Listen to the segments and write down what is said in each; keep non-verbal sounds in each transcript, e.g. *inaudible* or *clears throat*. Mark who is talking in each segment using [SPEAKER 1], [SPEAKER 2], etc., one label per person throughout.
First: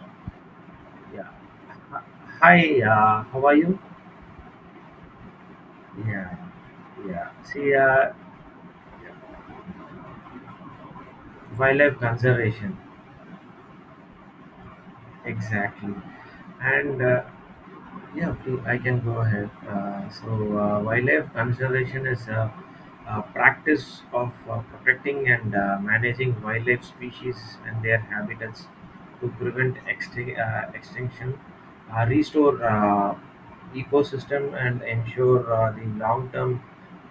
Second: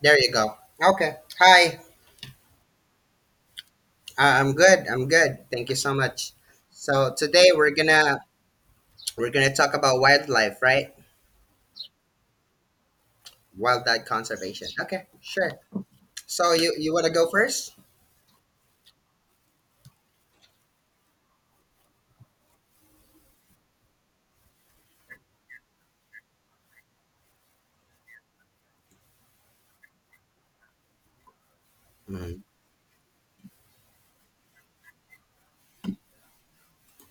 [SPEAKER 1] There you go. Okay.
[SPEAKER 2] Yeah.
[SPEAKER 1] Hi.
[SPEAKER 2] Hi, how are you?
[SPEAKER 1] I'm good. I'm good. Thank you so much.
[SPEAKER 2] Yeah,
[SPEAKER 1] So
[SPEAKER 2] yeah.
[SPEAKER 1] today we're
[SPEAKER 2] See,
[SPEAKER 1] gonna we're gonna talk about wildlife, right?
[SPEAKER 2] wildlife conservation.
[SPEAKER 1] Wildlife conservation. Okay. Sure.
[SPEAKER 2] Exactly.
[SPEAKER 1] So you
[SPEAKER 2] And
[SPEAKER 1] wanna
[SPEAKER 2] uh,
[SPEAKER 1] go 1st.
[SPEAKER 2] yeah, I can go ahead. So, wildlife conservation is practice of protecting and managing wildlife species and their habitats to prevent extinction, restore ecosystem, and ensure the long-term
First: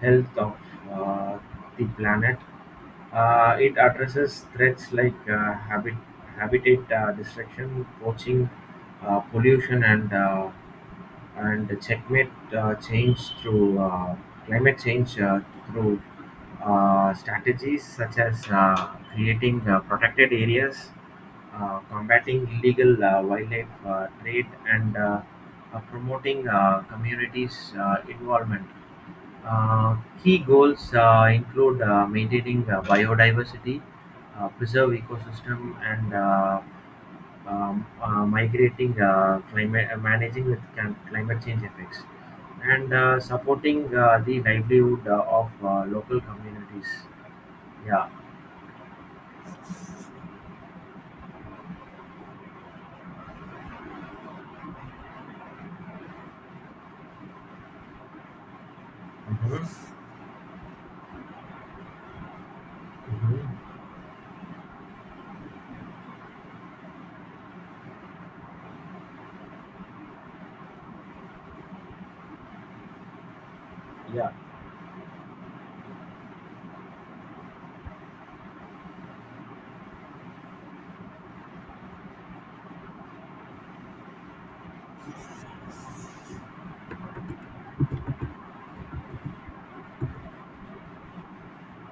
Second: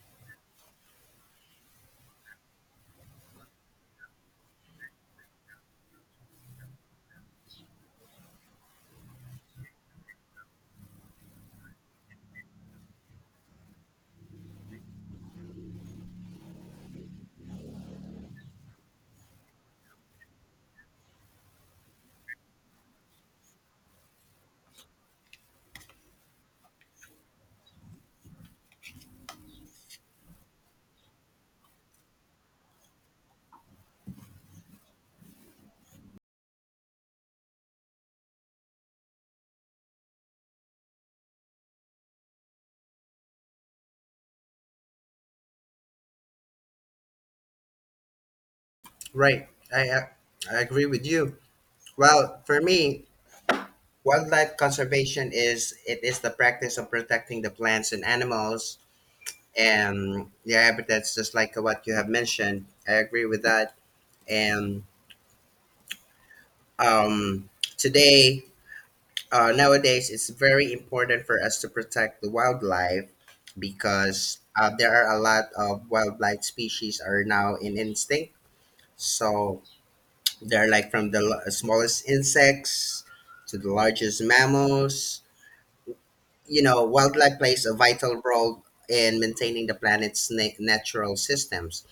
[SPEAKER 2] health of uh, the planet. It addresses threats like habitat destruction, poaching, pollution, and checkmate change through climate change through strategies such as creating protected areas, combating illegal wildlife trade, and promoting communities' involvement. Uh, key goals include maintaining biodiversity, preserve ecosystem, and migrating climate managing with climate change effects and supporting the livelihood of local communities. Yeah.
[SPEAKER 1] Right. I uh, I agree with you. Well, for me, wildlife conservation is the practice of protecting the plants and animals
[SPEAKER 2] Hmm.
[SPEAKER 1] and their habitats, just like what you have mentioned. I agree with that.
[SPEAKER 2] Hmm.
[SPEAKER 1] And um, today nowadays it's very important for us to protect the wildlife
[SPEAKER 2] Yeah.
[SPEAKER 1] because there are a lot of wildlife species are now in instinct, so they're like from the smallest insects to the largest mammals. You know, wildlife plays a vital role in maintaining the planet's natural systems.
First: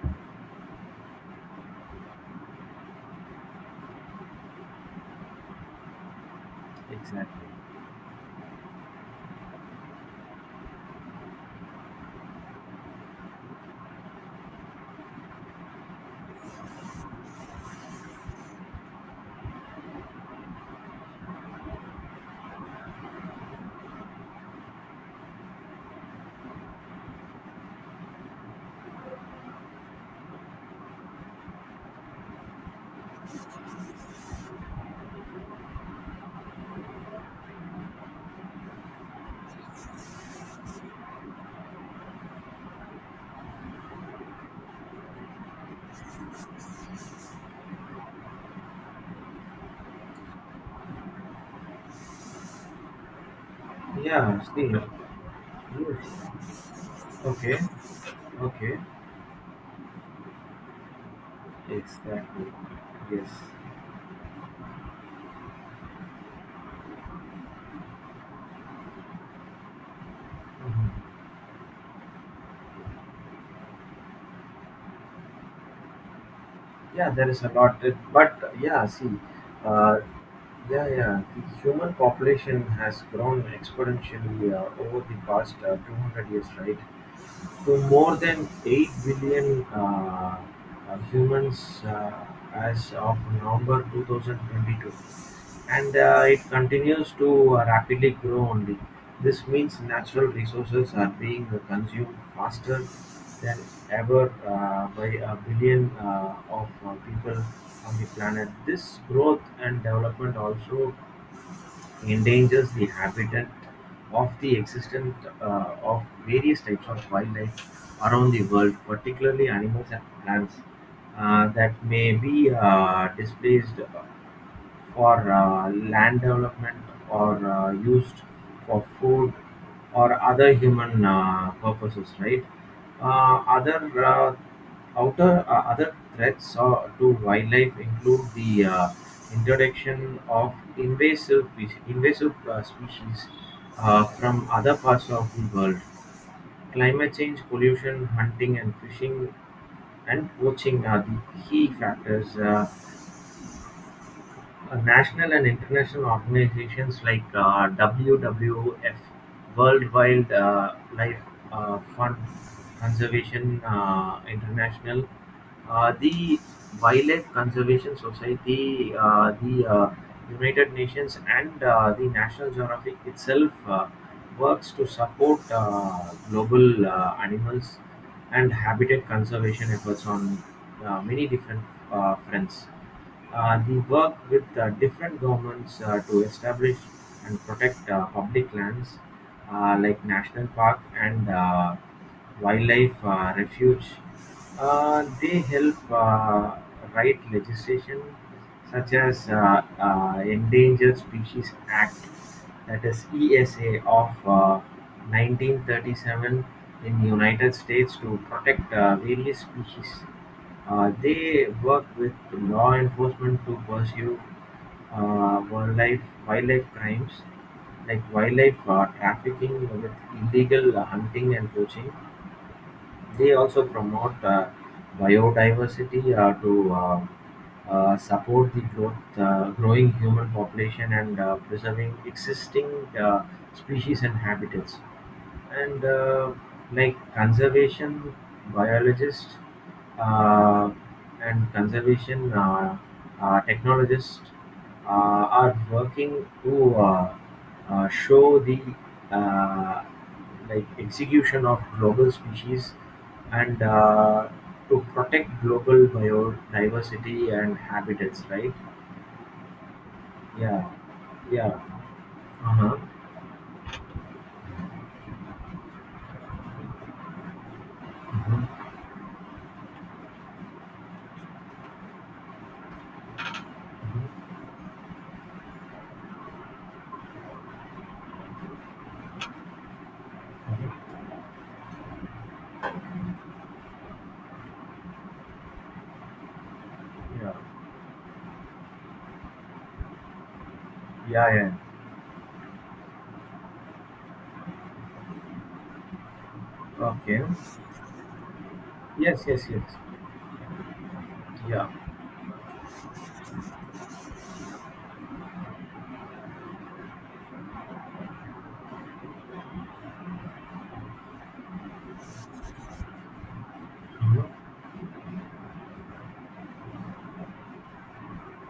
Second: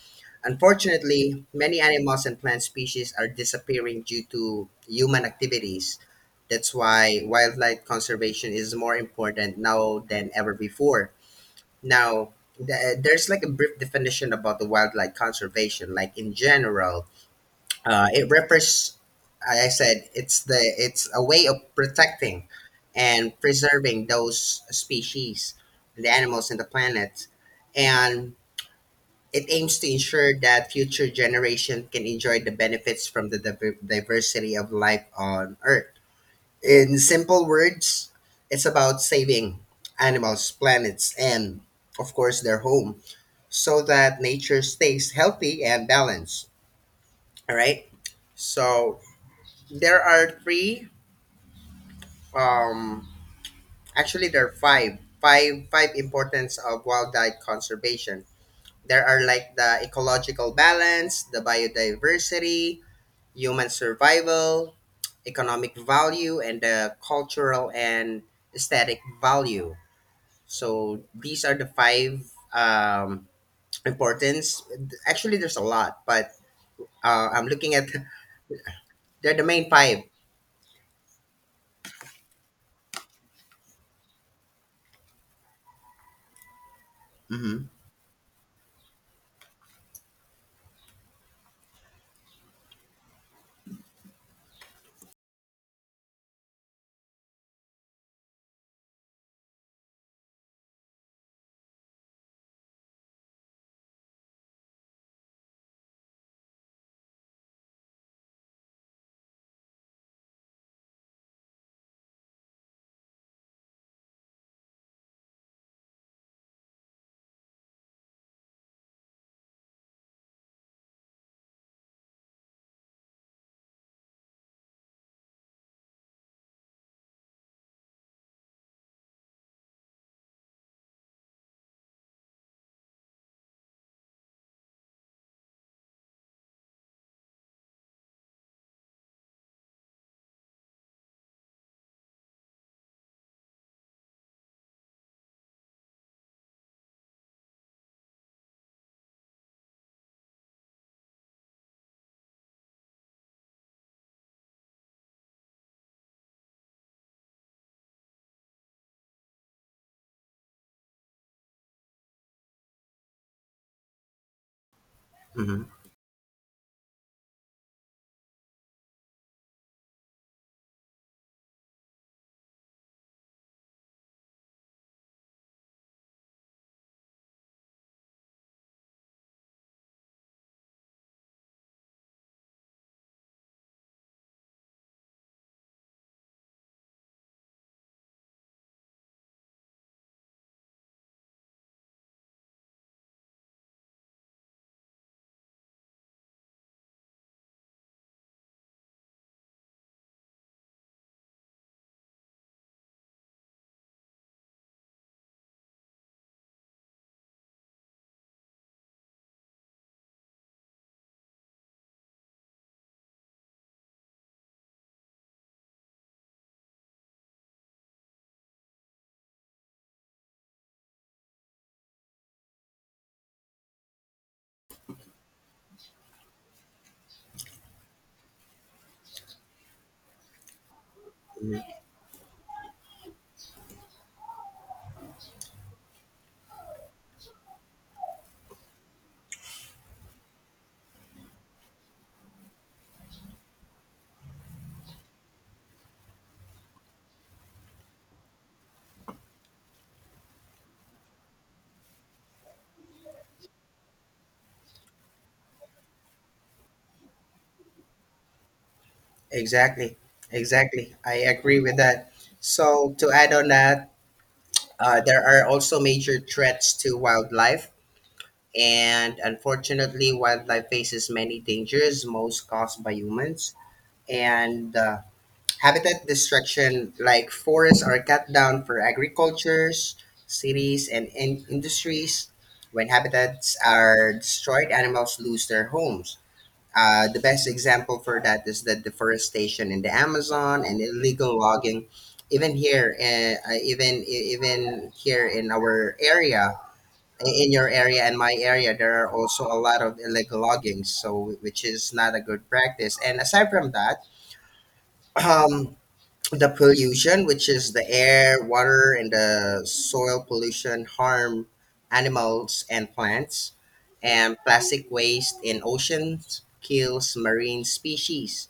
[SPEAKER 1] Unfortunately, many animals and plant species are disappearing due to human activities. That's why
[SPEAKER 2] Exactly.
[SPEAKER 1] wildlife conservation is more important now than ever before. Now, there's like a brief definition about the wildlife conservation, like in general, it refers, I said it's the it's a way of protecting and preserving those species, the animals and the planet, and it aims to ensure that future generation can enjoy the benefits from the diversity of life on Earth. In simple words, it's about saving animals, planets, and of course their home, so that nature stays healthy and balanced. All right. So there are um,
[SPEAKER 2] Yeah, see.
[SPEAKER 1] five. Five
[SPEAKER 2] Yes.
[SPEAKER 1] importance of wildlife
[SPEAKER 2] Okay.
[SPEAKER 1] conservation.
[SPEAKER 2] Okay.
[SPEAKER 1] There are like the ecological balance, the
[SPEAKER 2] Exactly.
[SPEAKER 1] biodiversity,
[SPEAKER 2] Yes.
[SPEAKER 1] human survival, economic value, and the cultural and aesthetic value. So
[SPEAKER 2] Hmm.
[SPEAKER 1] these are the five um, importance. Actually, there's a lot, but
[SPEAKER 2] Yeah, there is
[SPEAKER 1] I'm
[SPEAKER 2] a
[SPEAKER 1] looking
[SPEAKER 2] lot,
[SPEAKER 1] at
[SPEAKER 2] but yeah, see.
[SPEAKER 1] *laughs* they're the main
[SPEAKER 2] uh,
[SPEAKER 1] five.
[SPEAKER 2] yeah, yeah, the human population has grown exponentially over the past 200 years, right,
[SPEAKER 1] Mm-hmm.
[SPEAKER 2] to more than 8 billion humans as of November 2022, and it continues to rapidly grow only. This means natural resources are being consumed faster than ever by a billion of people on the planet. This growth and development also endangers the habitat of the existence of various types of wildlife around the world, particularly animals and plants that may be displaced for land development or used for food or other human purposes, right? Uh, other uh, other threats to wildlife include the introduction of invasive species from other parts of the world, climate change, pollution, hunting and fishing, and poaching are the key factors. National and international organizations like WWF (World Wildlife Fund, Conservation International),
[SPEAKER 1] Mm-hmm.
[SPEAKER 2] the Wildlife Conservation Society, the United Nations, and the National Geographic itself works to support global animals and habitat conservation efforts on many different fronts. He worked with different governments to establish and protect public lands like national park and wildlife refuge. They help write legislation such as Endangered Species Act, that is ESA of 1937 in United States to protect various species. They work with law enforcement to pursue uh, wildlife wildlife crimes like wildlife trafficking with illegal hunting and poaching. They also promote biodiversity to support the growing human population and preserving existing uh, species and habitats. And like conservation biologists uh, and conservation technologists are working to show the uh, like execution of global species and to protect global biodiversity and habitats, right?
[SPEAKER 1] Exactly,
[SPEAKER 2] Yeah,
[SPEAKER 1] exactly. I agree
[SPEAKER 2] yeah.
[SPEAKER 1] with that.
[SPEAKER 2] Uh-huh.
[SPEAKER 1] So, to add on that, there are also major threats to wildlife.
[SPEAKER 2] Uh-huh.
[SPEAKER 1] And unfortunately, wildlife faces many dangers, most caused by humans.
[SPEAKER 2] Uh-huh.
[SPEAKER 1] And habitat destruction, like forests, are cut down for agricultures, cities, and industries. When habitats are destroyed, animals lose their homes. The
[SPEAKER 2] Yeah,
[SPEAKER 1] best example for that is the deforestation in the Amazon and
[SPEAKER 2] yeah,
[SPEAKER 1] illegal
[SPEAKER 2] yeah.
[SPEAKER 1] logging. Even here, even here in our area,
[SPEAKER 2] Okay.
[SPEAKER 1] in your area and my area, there are
[SPEAKER 2] Yes,
[SPEAKER 1] also
[SPEAKER 2] yes,
[SPEAKER 1] a
[SPEAKER 2] yes.
[SPEAKER 1] lot of illegal logging, so which
[SPEAKER 2] Yeah.
[SPEAKER 1] is not a good practice. And aside from that, *clears throat* the pollution, which is the air, water, and the soil pollution, harm animals and plants,
[SPEAKER 2] Uh-huh.
[SPEAKER 1] and plastic waste in oceans kills marine species.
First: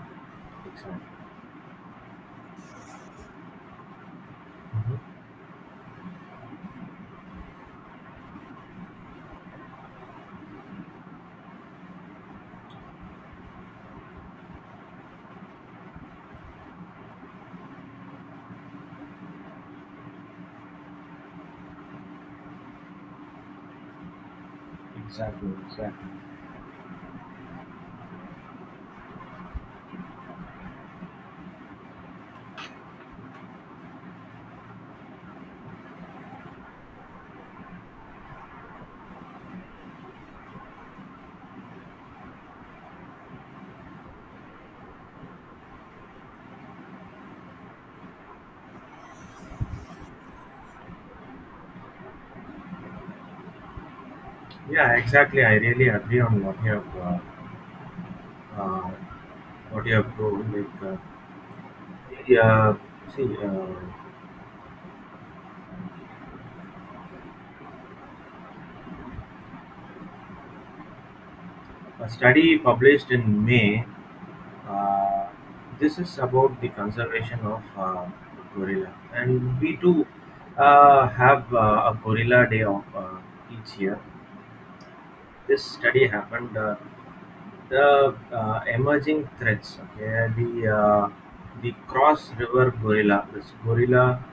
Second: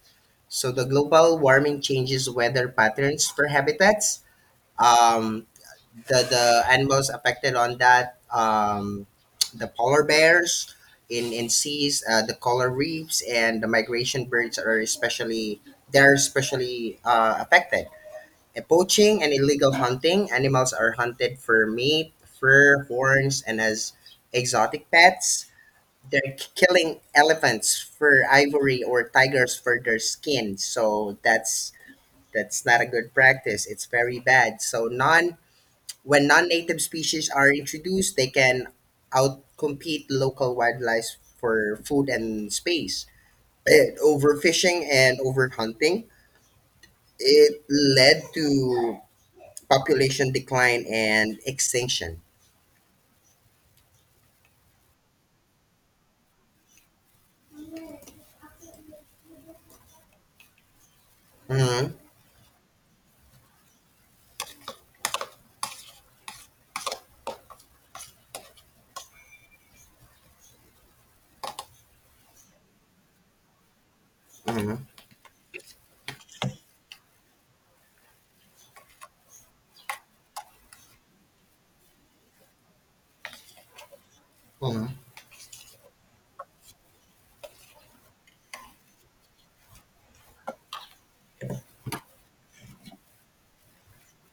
[SPEAKER 1] So the
[SPEAKER 2] Exactly.
[SPEAKER 1] global warming changes weather patterns for habitats.
[SPEAKER 2] Uh-huh.
[SPEAKER 1] Um, the animals affected on that, the polar bears in seas, the coral reefs, and the migration birds are especially they're especially affected poaching and illegal hunting. Animals are hunted for meat, fur, horns, and as exotic pets.
[SPEAKER 2] Exactly. Exactly.
[SPEAKER 1] They're killing elephants for ivory or tigers for their skin. So that's not a good practice. It's very bad. So non when non-native species are introduced, they can outcompete local wildlife for food and space. Overfishing and overhunting, it led to population decline and extinction.
[SPEAKER 2] Yeah, exactly. I really agree on uh, what you have told. Like,
[SPEAKER 1] Mm-hmm.
[SPEAKER 2] yeah. See, a study published in May.
[SPEAKER 1] Mm-hmm.
[SPEAKER 2] Uh, this is about the conservation of gorilla, and we too have a gorilla day of each year.
[SPEAKER 1] Mm-hmm.
[SPEAKER 2] This study happened. The emerging threats. Okay, the Cross River gorilla, this gorilla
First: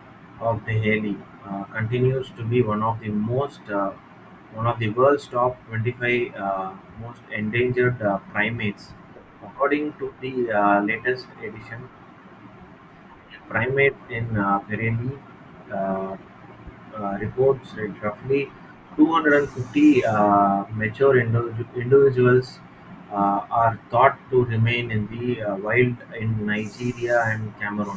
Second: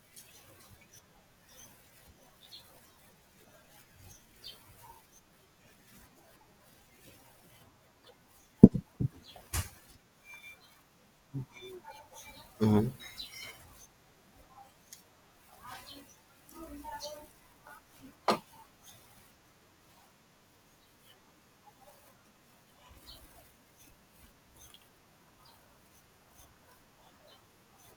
[SPEAKER 2] of the Haley, continues to be one of the world's top 25 most endangered primates, according to the latest edition
[SPEAKER 1] Mm-hmm.
[SPEAKER 2] Primate in Pirelli uh, reports that roughly 250 mature individuals are thought to remain in the wild in Nigeria and Cameroon.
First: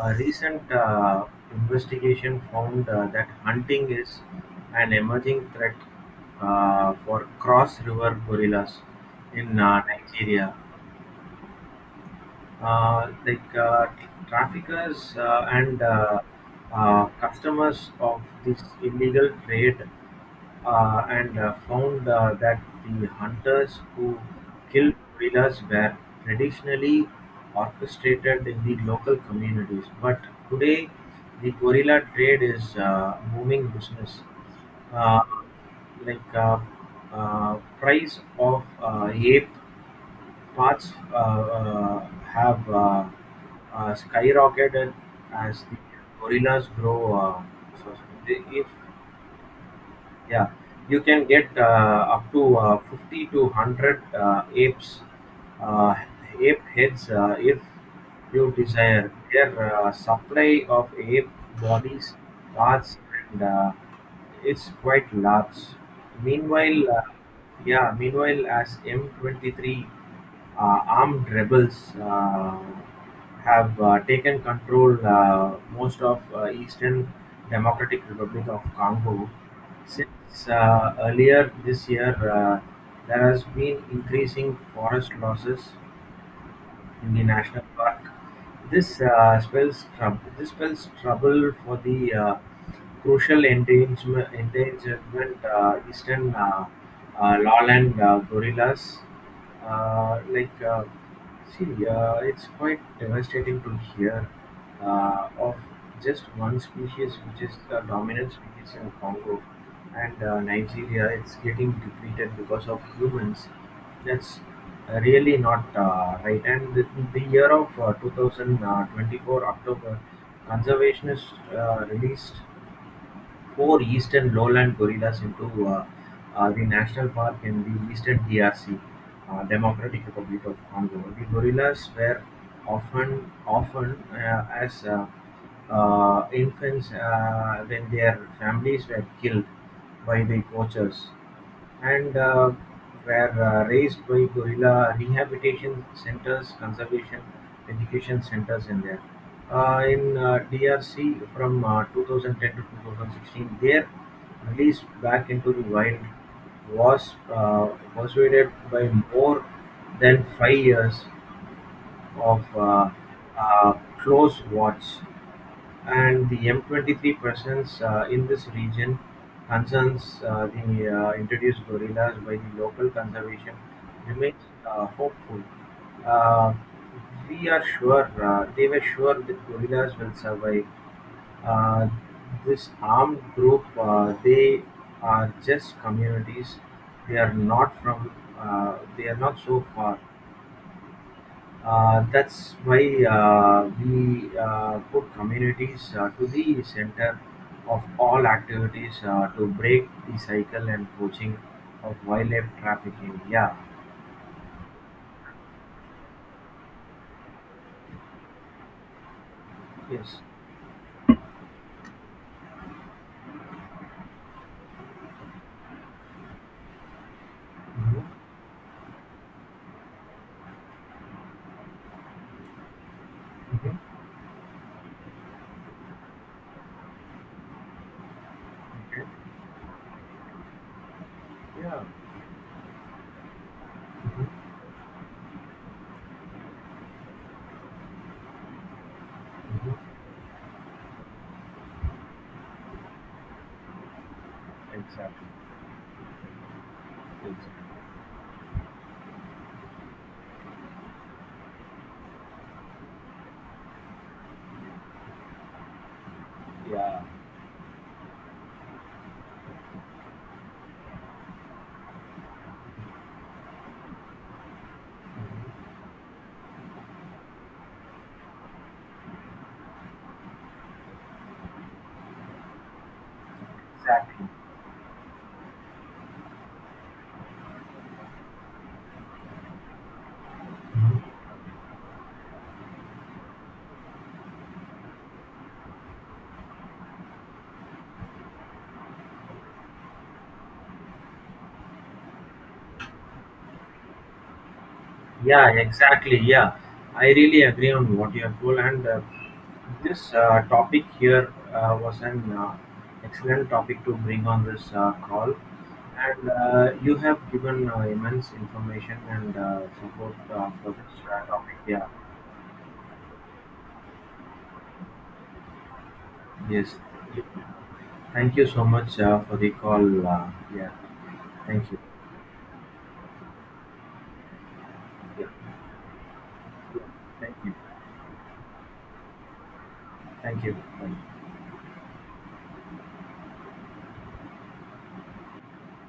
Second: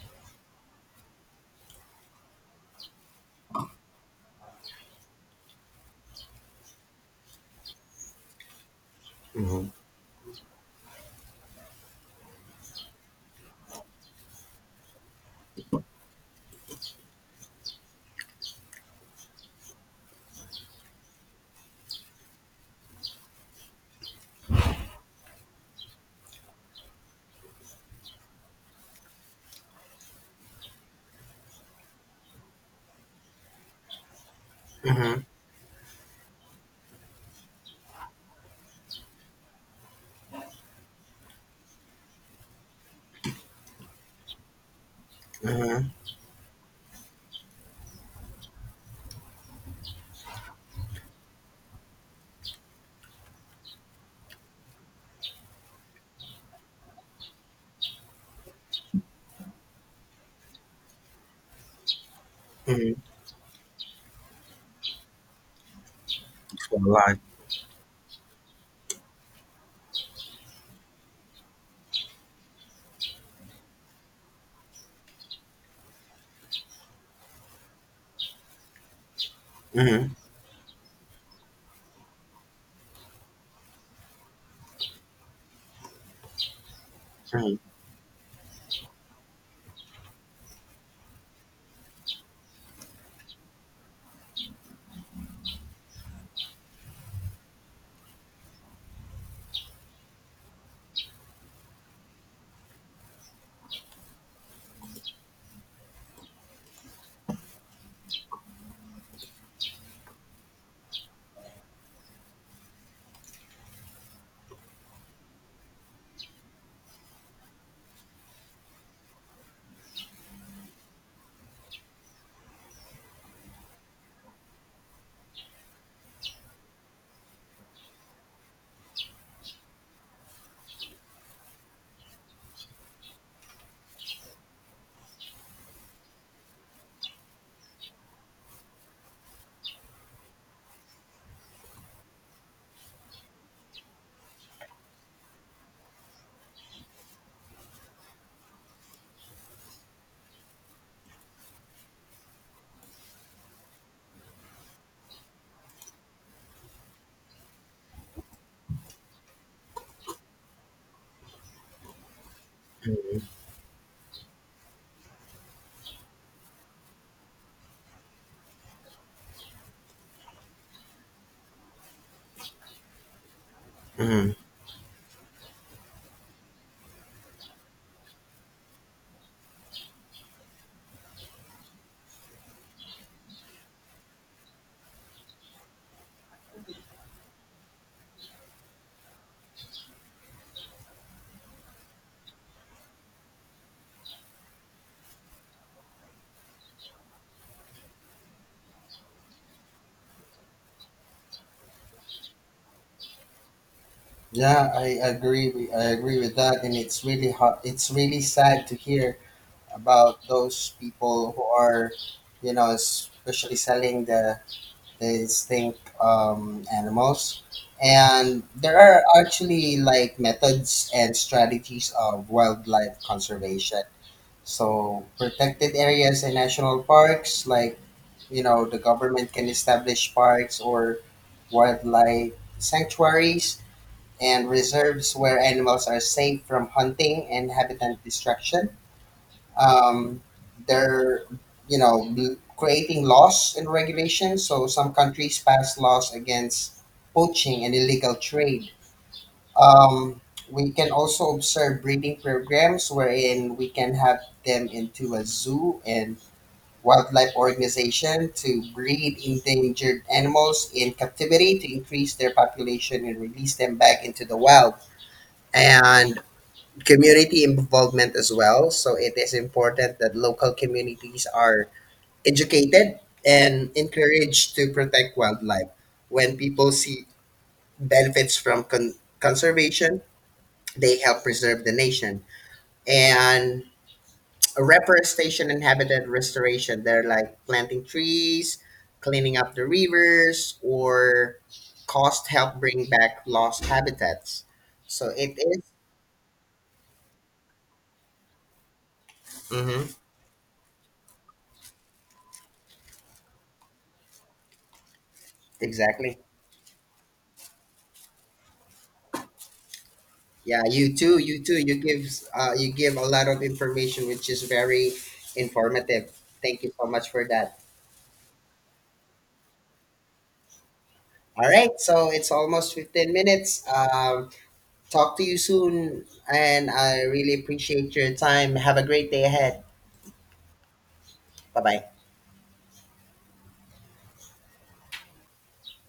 [SPEAKER 2] A recent investigation found that hunting is an emerging threat for cross river gorillas in
[SPEAKER 1] Mm-hmm.
[SPEAKER 2] Nigeria, like traffickers and customers of this illegal trade and found that the hunters who killed gorillas were traditionally orchestrated in the local communities. But today, the gorilla trade is booming business. Uh, like price of ape parts have skyrocketed as the
[SPEAKER 1] Mm-hmm.
[SPEAKER 2] gorillas grow. So- so they- if Yeah, you can get up to 50 to 100 apes, uh, ape heads, if you desire their supply of ape bodies
[SPEAKER 1] Mm-hmm.
[SPEAKER 2] parts, and it's quite large.
[SPEAKER 1] For a
[SPEAKER 2] meanwhile uh,
[SPEAKER 1] lot.
[SPEAKER 2] yeah meanwhile as M23 armed rebels have taken control most of eastern Democratic Republic of Congo
[SPEAKER 1] Mm-hmm.
[SPEAKER 2] since earlier this year, there has been increasing forest losses in the
[SPEAKER 1] Mm-hmm.
[SPEAKER 2] national park. This spells trouble. This spells trouble for the crucial endangerment, eastern lowland gorillas. Like, see, it's quite devastating to hear of just one species, which is the dominant species in Congo and Nigeria. It's getting depleted because of humans. That's really not right. And the year of 2024 October, conservationists released four eastern lowland gorillas into the national park in the eastern DRC, Democratic Republic of Congo. The gorillas were often as infants when their families were killed by the poachers and were raised by guerrilla rehabilitation centers, conservation education centers in there. In DRC from 2010 to 2016, their release back into the wild was persuaded by more than 5 years of
[SPEAKER 1] Mm-hmm.
[SPEAKER 2] uh, close watch, and the M23 presence in this region concerns the introduced gorillas by the local conservation
[SPEAKER 1] Mm-hmm.
[SPEAKER 2] remains hopeful. Uh, we are sure, they were sure that gorillas will survive. Uh, this armed group, they are just communities. They are not from, they are not so far, that's why we put communities to the center of all activities to break the cycle and poaching of wildlife trafficking. Yeah,
[SPEAKER 1] Yeah, I agree. With, I agree with that, and it's really hot. It's really sad to hear
[SPEAKER 2] yes.
[SPEAKER 1] about those people who are, you know, especially selling the extinct animals.
[SPEAKER 2] Hmm.
[SPEAKER 1] And there are actually like methods and strategies of wildlife conservation.
[SPEAKER 2] Hmm.
[SPEAKER 1] So protected areas and national parks, like, you know, the
[SPEAKER 2] Okay.
[SPEAKER 1] government can establish parks or
[SPEAKER 2] Yeah.
[SPEAKER 1] wildlife sanctuaries
[SPEAKER 2] Hmm.
[SPEAKER 1] and reserves where animals are safe from hunting and habitat destruction.
[SPEAKER 2] Hmm.
[SPEAKER 1] Um, they're, you know, creating laws and regulations. So some
[SPEAKER 2] Exactly.
[SPEAKER 1] countries pass laws against
[SPEAKER 2] Exactly.
[SPEAKER 1] poaching and illegal trade. Um, we can also observe breeding programs wherein we can have them into a zoo and
[SPEAKER 2] Yeah.
[SPEAKER 1] wildlife organization to breed endangered animals in captivity to increase their population and release them back into the wild,
[SPEAKER 2] Mhm.
[SPEAKER 1] and community involvement as well. So it is important that local communities are educated and
[SPEAKER 2] Exactly.
[SPEAKER 1] encouraged to protect wildlife. When people see benefits from conservation, they help preserve the nation, and reforestation and habitat restoration, they're like planting trees, cleaning up the rivers, or cost help bring back lost habitats. So it,
[SPEAKER 2] Yeah, exactly. Yeah, I really agree on what you have told, and
[SPEAKER 1] mm-hmm,
[SPEAKER 2] this topic here was an excellent topic to bring on this call.
[SPEAKER 1] exactly.
[SPEAKER 2] And you have given immense information and support
[SPEAKER 1] Yeah,
[SPEAKER 2] for
[SPEAKER 1] you
[SPEAKER 2] this
[SPEAKER 1] too you
[SPEAKER 2] topic.
[SPEAKER 1] too
[SPEAKER 2] Yeah.
[SPEAKER 1] you give a lot of information which is very informative. Thank you
[SPEAKER 2] Yes.
[SPEAKER 1] so much for that.
[SPEAKER 2] Thank you so much for the call. Yeah.
[SPEAKER 1] All
[SPEAKER 2] Thank
[SPEAKER 1] right,
[SPEAKER 2] you.
[SPEAKER 1] so it's almost 15 minutes. Um, talk to
[SPEAKER 2] Yeah.
[SPEAKER 1] you soon, and I
[SPEAKER 2] Thank
[SPEAKER 1] really
[SPEAKER 2] you.
[SPEAKER 1] appreciate your time. Have a great day ahead.
[SPEAKER 2] Thank you. Thank
[SPEAKER 1] Bye bye.